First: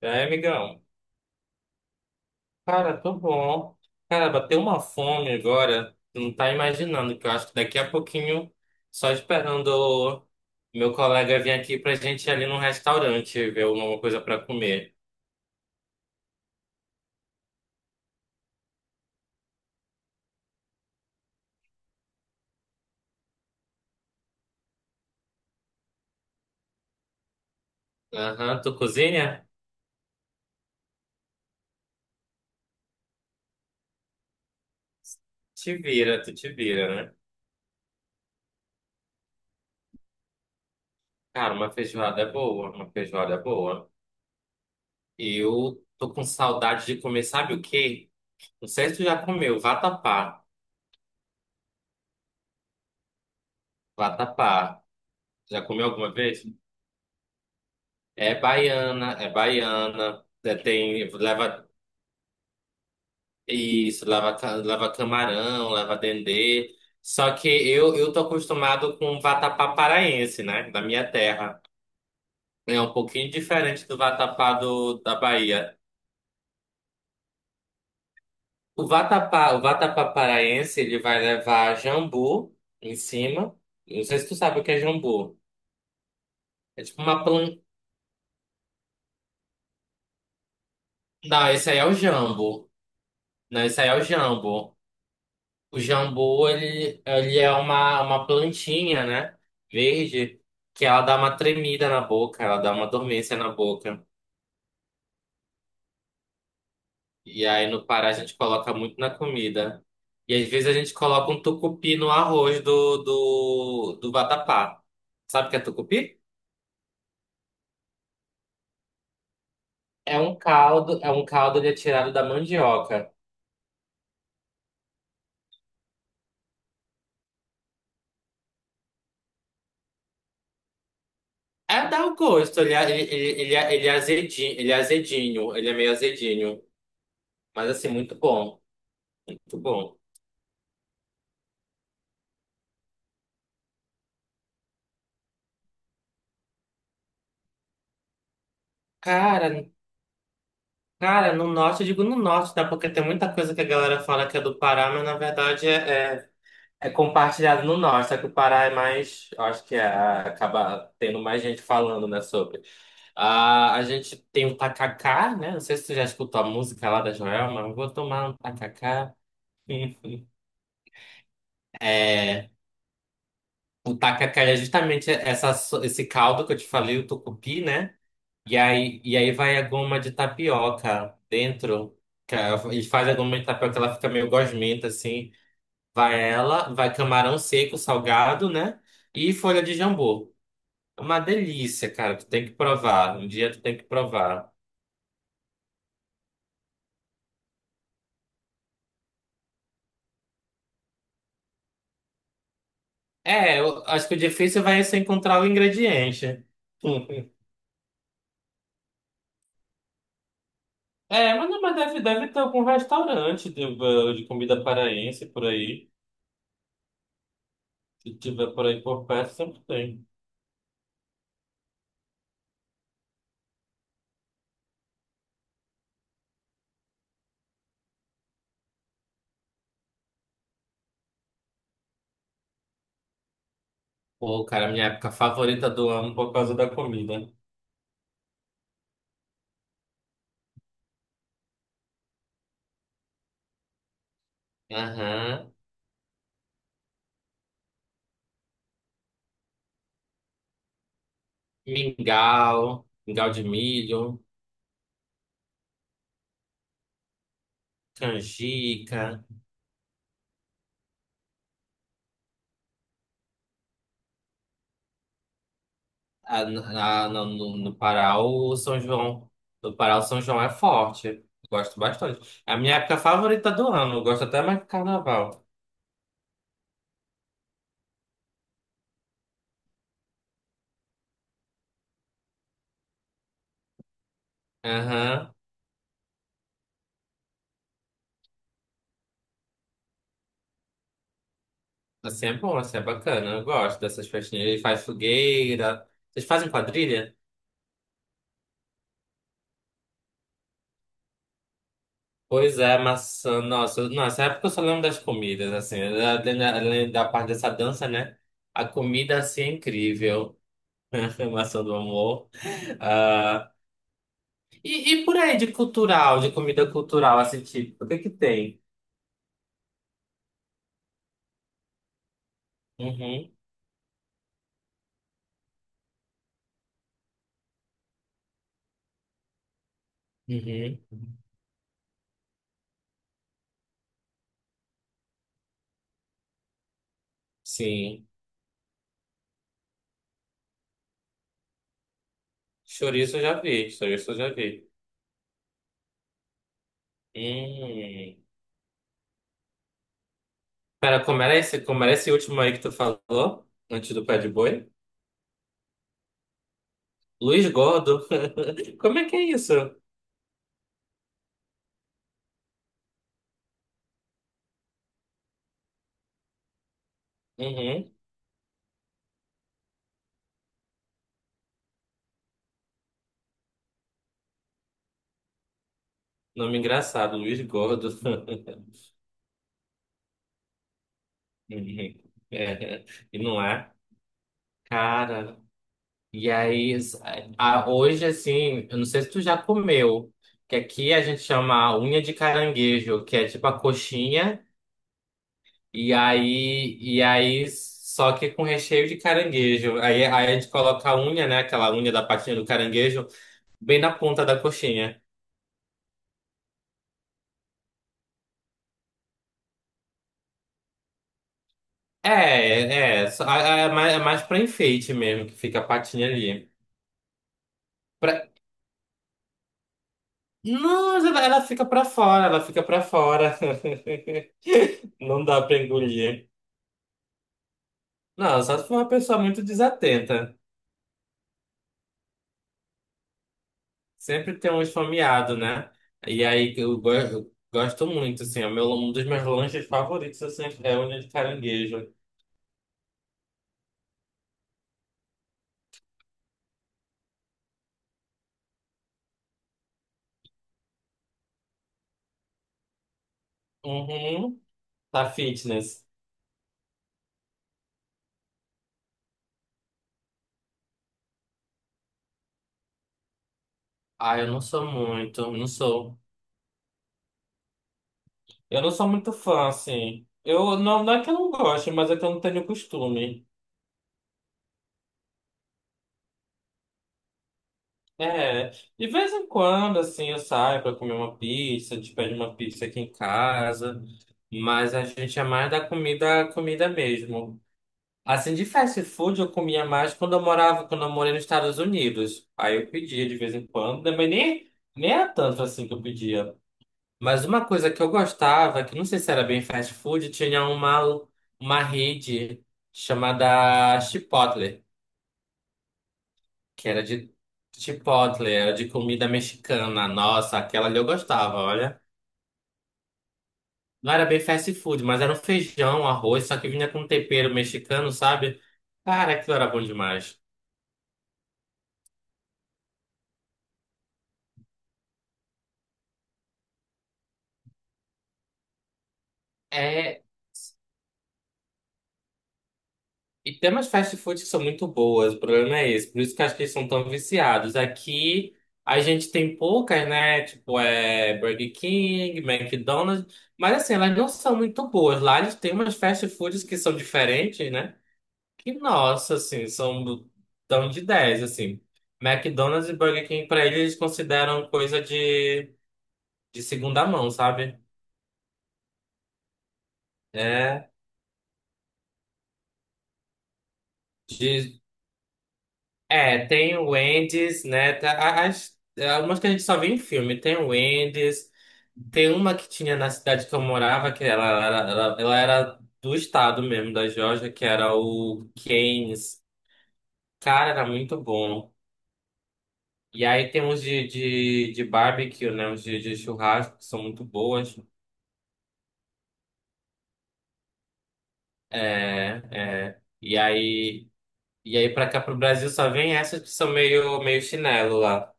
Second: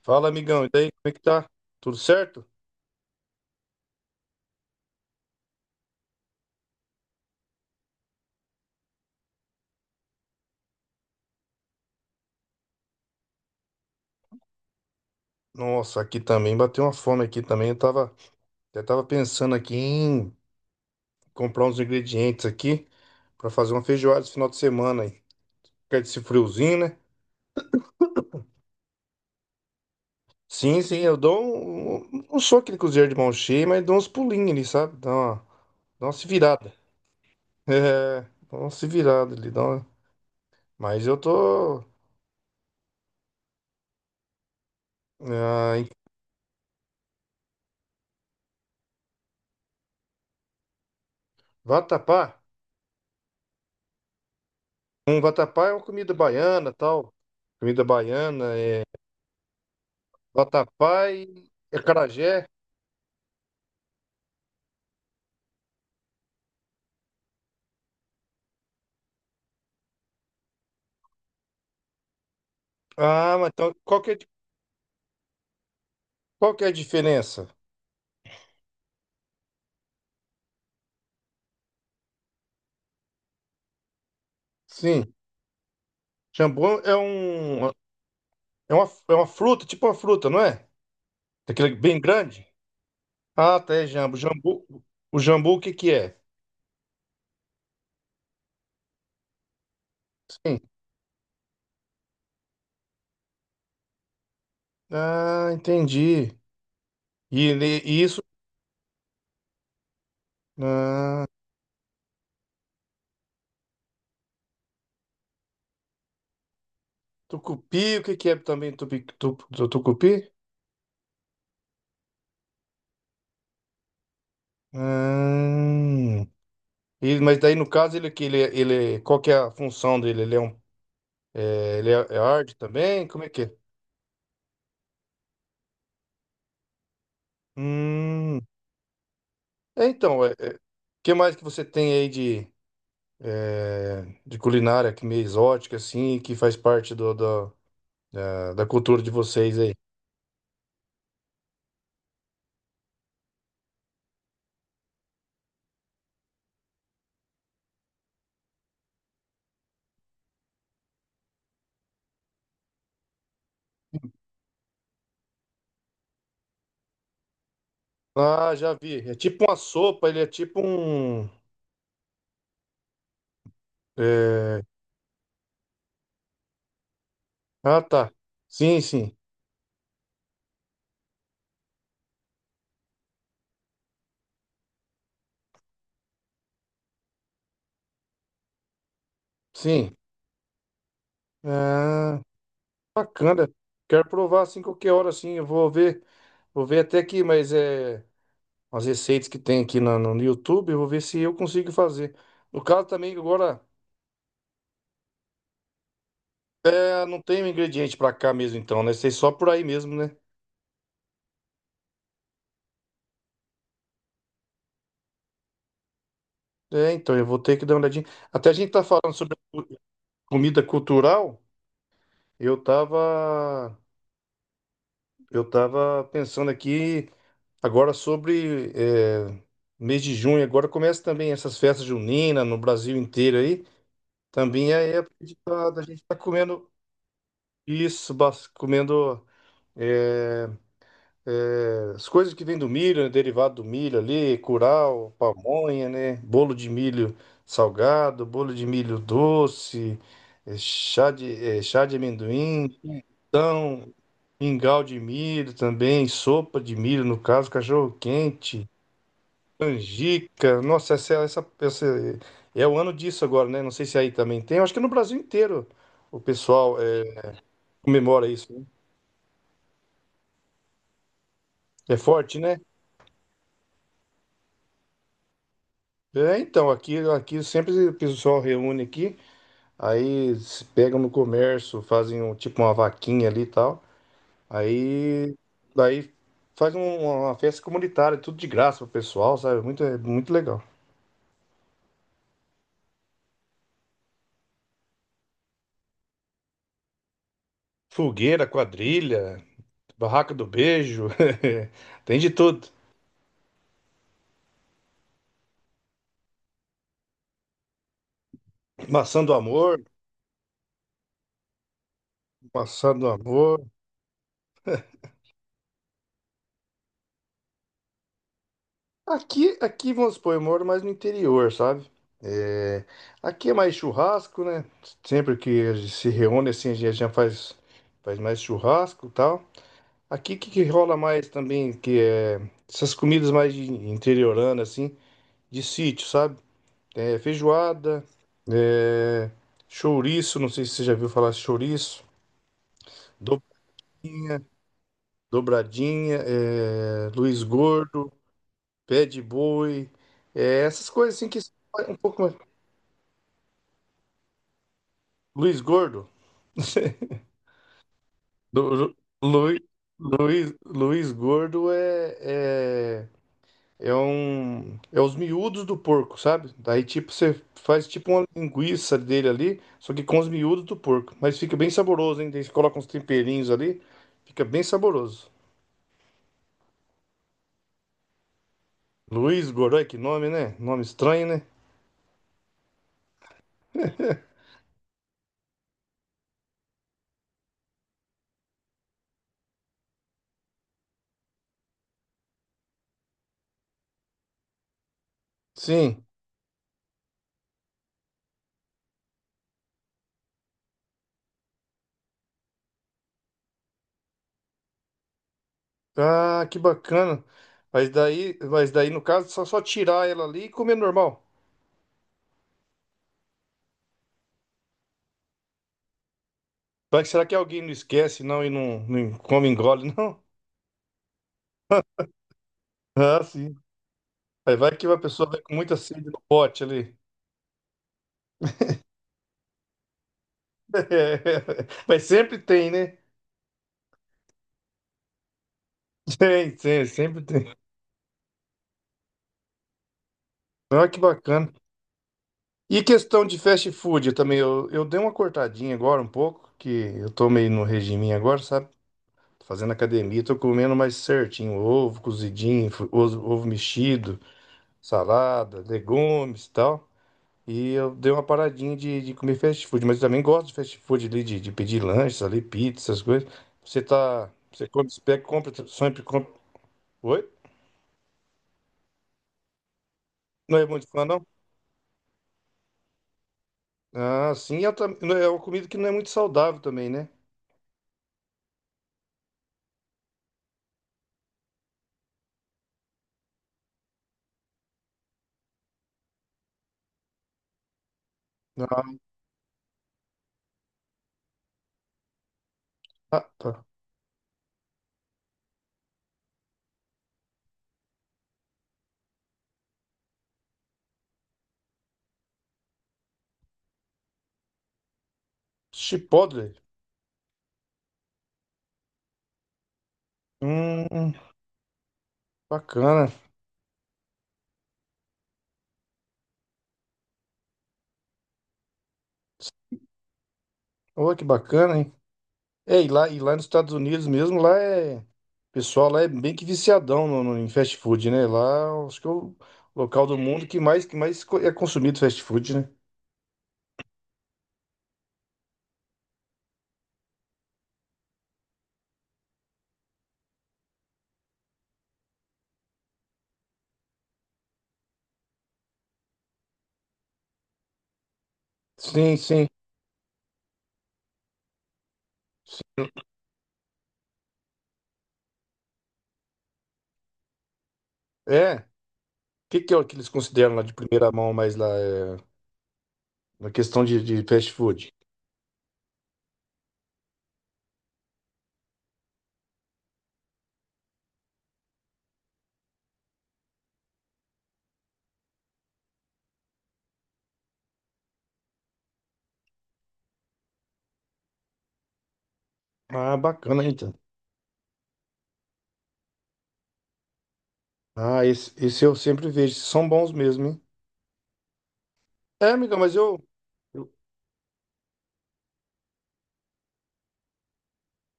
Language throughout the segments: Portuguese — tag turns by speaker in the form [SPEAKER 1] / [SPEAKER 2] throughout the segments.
[SPEAKER 1] E aí,
[SPEAKER 2] Fala, amigão, e
[SPEAKER 1] amigão?
[SPEAKER 2] daí, como é que tá? Tudo certo?
[SPEAKER 1] Cara, tô bom. Cara, bateu uma fome agora. Tu não tá imaginando, que eu acho que daqui a pouquinho, só esperando o meu colega vir aqui pra gente ir ali num restaurante ver alguma coisa pra comer.
[SPEAKER 2] Nossa, aqui também bateu uma fome aqui também. Eu tava pensando aqui em comprar uns ingredientes aqui pra fazer uma feijoada esse final de semana aí. Quer desse friozinho, né?
[SPEAKER 1] Aham, tu cozinha?
[SPEAKER 2] Sim, sim, eu dou um, não sou aquele cozinheiro de mão cheia, mas dou uns pulinhos ali, sabe? Dá uma,
[SPEAKER 1] Te
[SPEAKER 2] dá uma
[SPEAKER 1] vira,
[SPEAKER 2] se
[SPEAKER 1] tu te
[SPEAKER 2] virada.
[SPEAKER 1] vira, né?
[SPEAKER 2] É, dá uma se virada ali. Mas eu
[SPEAKER 1] Cara, uma
[SPEAKER 2] tô,
[SPEAKER 1] feijoada é boa, uma feijoada é boa. E
[SPEAKER 2] ah,
[SPEAKER 1] eu
[SPEAKER 2] em
[SPEAKER 1] tô com saudade de comer, sabe o quê? Não sei se tu já comeu, vatapá.
[SPEAKER 2] vatapá.
[SPEAKER 1] Vatapá.
[SPEAKER 2] Um
[SPEAKER 1] Já
[SPEAKER 2] vatapá é uma
[SPEAKER 1] comeu
[SPEAKER 2] comida
[SPEAKER 1] alguma vez?
[SPEAKER 2] baiana, tal. Comida
[SPEAKER 1] É
[SPEAKER 2] baiana, é,
[SPEAKER 1] baiana, é baiana, é,
[SPEAKER 2] vatapá
[SPEAKER 1] tem,
[SPEAKER 2] e
[SPEAKER 1] leva
[SPEAKER 2] acarajé.
[SPEAKER 1] isso, leva, leva camarão, leva dendê. Só que eu tô acostumado com vatapá paraense, né? Da minha terra. É um pouquinho
[SPEAKER 2] Ah, mas então
[SPEAKER 1] diferente do
[SPEAKER 2] qual que é,
[SPEAKER 1] vatapá da Bahia.
[SPEAKER 2] qual que é a diferença?
[SPEAKER 1] O vatapá paraense, ele vai levar jambu em cima. Não sei se tu sabe o que é
[SPEAKER 2] Sim,
[SPEAKER 1] jambu.
[SPEAKER 2] jambu
[SPEAKER 1] É
[SPEAKER 2] é
[SPEAKER 1] tipo uma planta.
[SPEAKER 2] um é uma, é uma fruta, tipo uma fruta, não é?
[SPEAKER 1] Não, esse
[SPEAKER 2] Aquele
[SPEAKER 1] aí é o
[SPEAKER 2] bem grande.
[SPEAKER 1] jambo.
[SPEAKER 2] Ah,
[SPEAKER 1] Não,
[SPEAKER 2] tá,
[SPEAKER 1] esse
[SPEAKER 2] é
[SPEAKER 1] aí é o
[SPEAKER 2] jambu. Jambu,
[SPEAKER 1] jambo.
[SPEAKER 2] o jambu o que
[SPEAKER 1] O
[SPEAKER 2] que é?
[SPEAKER 1] jambu, ele é uma plantinha, né? Verde,
[SPEAKER 2] Sim.
[SPEAKER 1] que ela dá uma tremida na boca, ela dá uma dormência na boca.
[SPEAKER 2] Ah, entendi. E,
[SPEAKER 1] E aí
[SPEAKER 2] ele-
[SPEAKER 1] no
[SPEAKER 2] e
[SPEAKER 1] Pará a
[SPEAKER 2] isso,
[SPEAKER 1] gente coloca muito na comida. E às vezes a gente
[SPEAKER 2] ah,
[SPEAKER 1] coloca um tucupi no arroz do vatapá. Sabe o que é tucupi?
[SPEAKER 2] tucupi, o que que é também tucupi?
[SPEAKER 1] É um caldo ele é tirado da mandioca.
[SPEAKER 2] Ah, mas daí no caso ele é, qual que é a função dele? Ele é um é,
[SPEAKER 1] É,
[SPEAKER 2] ele
[SPEAKER 1] dá o
[SPEAKER 2] é, é arte
[SPEAKER 1] gosto,
[SPEAKER 2] também? Como é que é?
[SPEAKER 1] ele é azedinho, ele é azedinho, ele é meio azedinho. Mas assim, muito
[SPEAKER 2] Hum.
[SPEAKER 1] bom, muito
[SPEAKER 2] é,
[SPEAKER 1] bom.
[SPEAKER 2] então, o que mais que você tem aí de culinária que meio exótica, assim, que faz parte da cultura de vocês
[SPEAKER 1] Cara,
[SPEAKER 2] aí?
[SPEAKER 1] Cara, no norte, eu digo no norte, tá? Porque tem muita coisa que a galera fala que é do Pará, mas na verdade é compartilhado no norte. Só que o Pará é mais. Eu acho que é, acaba tendo mais gente falando, né? Sobre. Ah, a gente tem o tacacá, né? Não sei se tu já escutou a música lá da Joelma, mas vou tomar um
[SPEAKER 2] Ah, já vi.
[SPEAKER 1] tacacá.
[SPEAKER 2] É tipo uma sopa, ele é tipo um.
[SPEAKER 1] É, o tacacá é
[SPEAKER 2] é,
[SPEAKER 1] justamente essa, esse caldo que eu te falei, o tucupi,
[SPEAKER 2] Ah,
[SPEAKER 1] né?
[SPEAKER 2] tá.
[SPEAKER 1] E
[SPEAKER 2] Sim,
[SPEAKER 1] aí,
[SPEAKER 2] sim,
[SPEAKER 1] e aí vai a goma de tapioca dentro. E faz a goma de tapioca, ela fica meio gosmenta, assim. Vai ela, vai camarão seco, salgado, né? E folha de
[SPEAKER 2] sim.
[SPEAKER 1] jambu. É uma delícia, cara.
[SPEAKER 2] Ah,
[SPEAKER 1] Tu tem que provar. Um
[SPEAKER 2] bacana.
[SPEAKER 1] dia tu tem que
[SPEAKER 2] Quero provar
[SPEAKER 1] provar.
[SPEAKER 2] assim qualquer hora, assim. Eu vou ver até aqui, mas é as receitas que tem aqui no YouTube, eu vou ver se eu consigo fazer. No caso também
[SPEAKER 1] É,
[SPEAKER 2] agora.
[SPEAKER 1] eu acho que o difícil vai ser encontrar o ingrediente.
[SPEAKER 2] É, não tem um ingrediente pra cá mesmo, então, né? Sei só por aí mesmo, né?
[SPEAKER 1] É, mas, não, mas deve, deve ter algum restaurante de, de comida paraense por aí.
[SPEAKER 2] É, então, eu vou ter que dar uma olhadinha.
[SPEAKER 1] Se
[SPEAKER 2] Até a
[SPEAKER 1] tiver por
[SPEAKER 2] gente
[SPEAKER 1] aí
[SPEAKER 2] tá
[SPEAKER 1] por
[SPEAKER 2] falando
[SPEAKER 1] perto,
[SPEAKER 2] sobre
[SPEAKER 1] sempre tem.
[SPEAKER 2] comida cultural, eu tava, eu tava pensando aqui agora sobre mês de junho, agora começa também essas festas juninas no Brasil inteiro aí.
[SPEAKER 1] Pô, cara,
[SPEAKER 2] Também
[SPEAKER 1] minha
[SPEAKER 2] é
[SPEAKER 1] época
[SPEAKER 2] época de
[SPEAKER 1] favorita
[SPEAKER 2] da
[SPEAKER 1] do
[SPEAKER 2] gente
[SPEAKER 1] ano
[SPEAKER 2] tá
[SPEAKER 1] por causa da
[SPEAKER 2] comendo
[SPEAKER 1] comida.
[SPEAKER 2] isso, comendo. é, As coisas que vêm do milho, né, derivado do milho ali, curau,
[SPEAKER 1] Aham.
[SPEAKER 2] pamonha, né? Bolo de milho salgado, bolo de milho doce, eh, chá de, chá de amendoim,
[SPEAKER 1] Mingau de
[SPEAKER 2] então,
[SPEAKER 1] milho,
[SPEAKER 2] mingau de milho também, sopa de milho, no caso, cachorro quente,
[SPEAKER 1] canjica.
[SPEAKER 2] canjica. Nossa, essa é o ano disso agora, né? Não sei se aí também tem. Eu acho que no Brasil inteiro o
[SPEAKER 1] Ah,
[SPEAKER 2] pessoal
[SPEAKER 1] no Pará,
[SPEAKER 2] comemora isso,
[SPEAKER 1] o
[SPEAKER 2] né?
[SPEAKER 1] São João. No Pará, o São João é forte. Gosto
[SPEAKER 2] É forte,
[SPEAKER 1] bastante. É a
[SPEAKER 2] né?
[SPEAKER 1] minha época favorita do ano. Eu gosto até mais que carnaval.
[SPEAKER 2] É, então, aqui sempre o pessoal reúne aqui. Aí se pegam no comércio, fazem um, tipo uma vaquinha ali e tal.
[SPEAKER 1] Aham.
[SPEAKER 2] Aí daí faz uma festa comunitária, tudo de graça pro pessoal, sabe? É muito legal.
[SPEAKER 1] Assim é bom, assim é bacana. Eu gosto dessas festinhas. Ele faz fogueira. Vocês fazem quadrilha?
[SPEAKER 2] Fogueira, quadrilha, barraca do beijo, tem de
[SPEAKER 1] Pois
[SPEAKER 2] tudo.
[SPEAKER 1] é, maçã. Nossa, nessa época eu só lembro das comidas, assim. Além da parte dessa dança, né? A comida,
[SPEAKER 2] Maçã do
[SPEAKER 1] assim, é
[SPEAKER 2] amor,
[SPEAKER 1] incrível. Maçã do amor.
[SPEAKER 2] maçã do amor.
[SPEAKER 1] E por aí de cultural, de comida cultural, assim, tipo, o que que tem?
[SPEAKER 2] Aqui vamos supor, eu moro mais no interior, sabe? É,
[SPEAKER 1] Uhum,
[SPEAKER 2] aqui é mais churrasco, né? Sempre que a gente se reúne assim, a gente já faz mais churrasco e tal. Aqui o que, que
[SPEAKER 1] uhum.
[SPEAKER 2] rola mais também, que é essas comidas mais de interiorana, assim, de sítio, sabe? É, feijoada,
[SPEAKER 1] Sim.
[SPEAKER 2] é, chouriço, não sei se você já viu falar chouriço,
[SPEAKER 1] Chouriço eu
[SPEAKER 2] do-
[SPEAKER 1] já vi, chouriço eu já vi.
[SPEAKER 2] dobradinha, é, Luiz Gordo,
[SPEAKER 1] Hum.
[SPEAKER 2] pé de boi, é, essas
[SPEAKER 1] Pera,
[SPEAKER 2] coisas assim que são
[SPEAKER 1] como era
[SPEAKER 2] um
[SPEAKER 1] esse
[SPEAKER 2] pouco mais.
[SPEAKER 1] último aí que tu falou? Antes do pé de boi?
[SPEAKER 2] Luiz Gordo,
[SPEAKER 1] Luiz Gordo.
[SPEAKER 2] Lu-
[SPEAKER 1] Como é que é isso?
[SPEAKER 2] Lu- Luiz, Luiz, Gordo é, é É um. É os miúdos do porco, sabe? Daí, tipo, você faz
[SPEAKER 1] Uhum.
[SPEAKER 2] tipo uma linguiça dele ali, só que com os miúdos do porco. Mas fica bem saboroso, hein? Daí você coloca uns temperinhos ali, fica bem saboroso.
[SPEAKER 1] Nome engraçado, Luiz Gordo.
[SPEAKER 2] Luiz Godoy, que nome, né? Nome estranho, né?
[SPEAKER 1] Uhum. É. E não é? Cara, E aí, s- hoje, assim, eu não sei se tu já comeu, que aqui a gente chama unha de caranguejo, que é tipo a coxinha, e
[SPEAKER 2] Sim.
[SPEAKER 1] aí, e aí só que com recheio de caranguejo. Aí a gente coloca a unha, né, aquela unha da patinha do caranguejo, bem na ponta da coxinha.
[SPEAKER 2] Ah, que bacana. Mas daí no caso, só tirar ela ali e comer normal.
[SPEAKER 1] É mais pra enfeite mesmo, que fica a patinha ali.
[SPEAKER 2] Vai que será que alguém não esquece,
[SPEAKER 1] Pra...
[SPEAKER 2] não, e não, não come, engole, não?
[SPEAKER 1] Não, ela fica pra fora, ela fica pra
[SPEAKER 2] Ah,
[SPEAKER 1] fora.
[SPEAKER 2] sim. Aí vai que a
[SPEAKER 1] Não
[SPEAKER 2] pessoa vai
[SPEAKER 1] dá
[SPEAKER 2] com
[SPEAKER 1] pra
[SPEAKER 2] muita sede no
[SPEAKER 1] engolir.
[SPEAKER 2] pote ali.
[SPEAKER 1] Não, só se for uma pessoa muito desatenta.
[SPEAKER 2] Mas sempre tem, né?
[SPEAKER 1] Sempre tem um esfomeado, né? E
[SPEAKER 2] Tem,
[SPEAKER 1] aí que
[SPEAKER 2] tem, sempre
[SPEAKER 1] eu
[SPEAKER 2] tem.
[SPEAKER 1] gosto muito, assim. É o meu, um dos meus lanches favoritos assim, é
[SPEAKER 2] Olha que
[SPEAKER 1] unha de
[SPEAKER 2] bacana.
[SPEAKER 1] caranguejo.
[SPEAKER 2] E questão de fast food, eu também, eu dei uma cortadinha agora um pouco, que eu tô meio no regime agora, sabe? Tô fazendo academia, tô comendo mais certinho, ovo cozidinho, ovo mexido,
[SPEAKER 1] Uhum. Tá
[SPEAKER 2] salada,
[SPEAKER 1] fitness.
[SPEAKER 2] legumes e tal. E eu dei uma paradinha de comer fast food, mas eu também gosto de fast food ali, de pedir lanches ali, pizza, essas coisas. Você
[SPEAKER 1] Ah, eu
[SPEAKER 2] tá,
[SPEAKER 1] não
[SPEAKER 2] você
[SPEAKER 1] sou
[SPEAKER 2] come, você pega,
[SPEAKER 1] muito, não
[SPEAKER 2] compra,
[SPEAKER 1] sou.
[SPEAKER 2] sempre compra. Oi?
[SPEAKER 1] Eu não sou muito fã, assim.
[SPEAKER 2] Não
[SPEAKER 1] Eu
[SPEAKER 2] é
[SPEAKER 1] não,
[SPEAKER 2] muito
[SPEAKER 1] não é
[SPEAKER 2] fã,
[SPEAKER 1] que eu
[SPEAKER 2] não?
[SPEAKER 1] não goste, mas é que eu não tenho costume.
[SPEAKER 2] Ah, sim, e não, é uma comida que não é muito saudável também, né?
[SPEAKER 1] É. De vez em quando, assim, eu saio pra comer uma pizza, a gente pede uma pizza aqui em casa. Mas a gente é mais da comida mesmo. Assim, de fast food eu comia mais quando eu morei nos Estados Unidos. Aí eu pedia de
[SPEAKER 2] Ah,
[SPEAKER 1] vez em
[SPEAKER 2] tá.
[SPEAKER 1] quando, né, nem era tanto assim que eu pedia. Mas uma coisa que eu gostava, que não sei se era bem fast food, tinha uma rede chamada Chipotle,
[SPEAKER 2] Chipotle.
[SPEAKER 1] que era de Chipotle, era de comida mexicana. Nossa, aquela ali eu
[SPEAKER 2] Hum,
[SPEAKER 1] gostava, olha.
[SPEAKER 2] bacana.
[SPEAKER 1] Não era bem fast food, mas era um feijão, arroz, só que vinha com tempero mexicano, sabe? Cara, aquilo era bom demais.
[SPEAKER 2] Olha que bacana, hein? É, e lá nos Estados Unidos mesmo, lá é. O pessoal lá é bem que viciadão em fast food, né? Lá acho que é o
[SPEAKER 1] É,
[SPEAKER 2] local do mundo que mais é consumido fast food, né?
[SPEAKER 1] e tem umas fast foods que são muito boas, o problema é esse. Por isso que eu acho que eles são tão viciados. Aqui a gente tem poucas, né? Tipo, é Burger King, McDonald's. Mas assim, elas não são muito boas. Lá eles têm umas fast foods que são diferentes, né? Que, nossa,
[SPEAKER 2] Sim, sim.
[SPEAKER 1] assim, tão de 10 assim. McDonald's e Burger King, pra eles, eles consideram coisa de segunda mão, sabe?
[SPEAKER 2] É. O que, que é o que eles consideram lá
[SPEAKER 1] É.
[SPEAKER 2] de primeira mão mais lá? É, na questão de fast food?
[SPEAKER 1] É, tem o Wendy's, né? As, algumas que a gente só vê em filme. Tem o Wendy's, tem uma que tinha na cidade que eu morava, que ela era do estado mesmo, da Geórgia, que era o Cane's. Cara, era muito bom. E
[SPEAKER 2] Ah,
[SPEAKER 1] aí tem
[SPEAKER 2] bacana,
[SPEAKER 1] uns
[SPEAKER 2] então.
[SPEAKER 1] de barbecue, né? Uns de churrasco, que são muito boas.
[SPEAKER 2] Ah, esse eu sempre vejo. São bons mesmo, hein?
[SPEAKER 1] É,
[SPEAKER 2] É, amiga,
[SPEAKER 1] é.
[SPEAKER 2] mas eu, eu-
[SPEAKER 1] E aí pra cá, pro Brasil, só vem essas que são meio, meio chinelo lá.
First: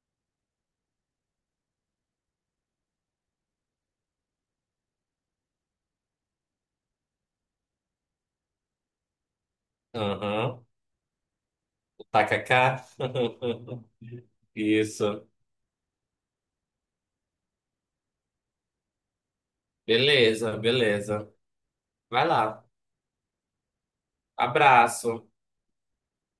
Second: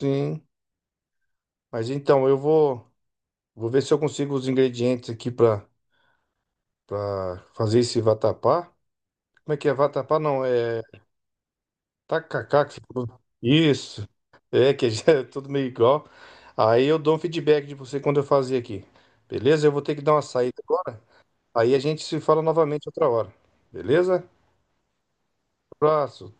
[SPEAKER 2] Sim. Mas então, eu vou ver se eu consigo os ingredientes aqui pra para fazer esse vatapá. Como é que é vatapá? Não,
[SPEAKER 1] Aham,
[SPEAKER 2] é
[SPEAKER 1] o
[SPEAKER 2] tacacá que você
[SPEAKER 1] tacacá.
[SPEAKER 2] falou. Isso. É, que já é
[SPEAKER 1] Isso.
[SPEAKER 2] tudo meio igual. Aí eu dou um feedback de você quando eu fazer aqui. Beleza? Eu vou ter que dar uma saída
[SPEAKER 1] Beleza,
[SPEAKER 2] agora.
[SPEAKER 1] beleza.
[SPEAKER 2] Aí a gente se
[SPEAKER 1] Vai
[SPEAKER 2] fala
[SPEAKER 1] lá.
[SPEAKER 2] novamente outra hora. Beleza?
[SPEAKER 1] Abraço.
[SPEAKER 2] Abraço.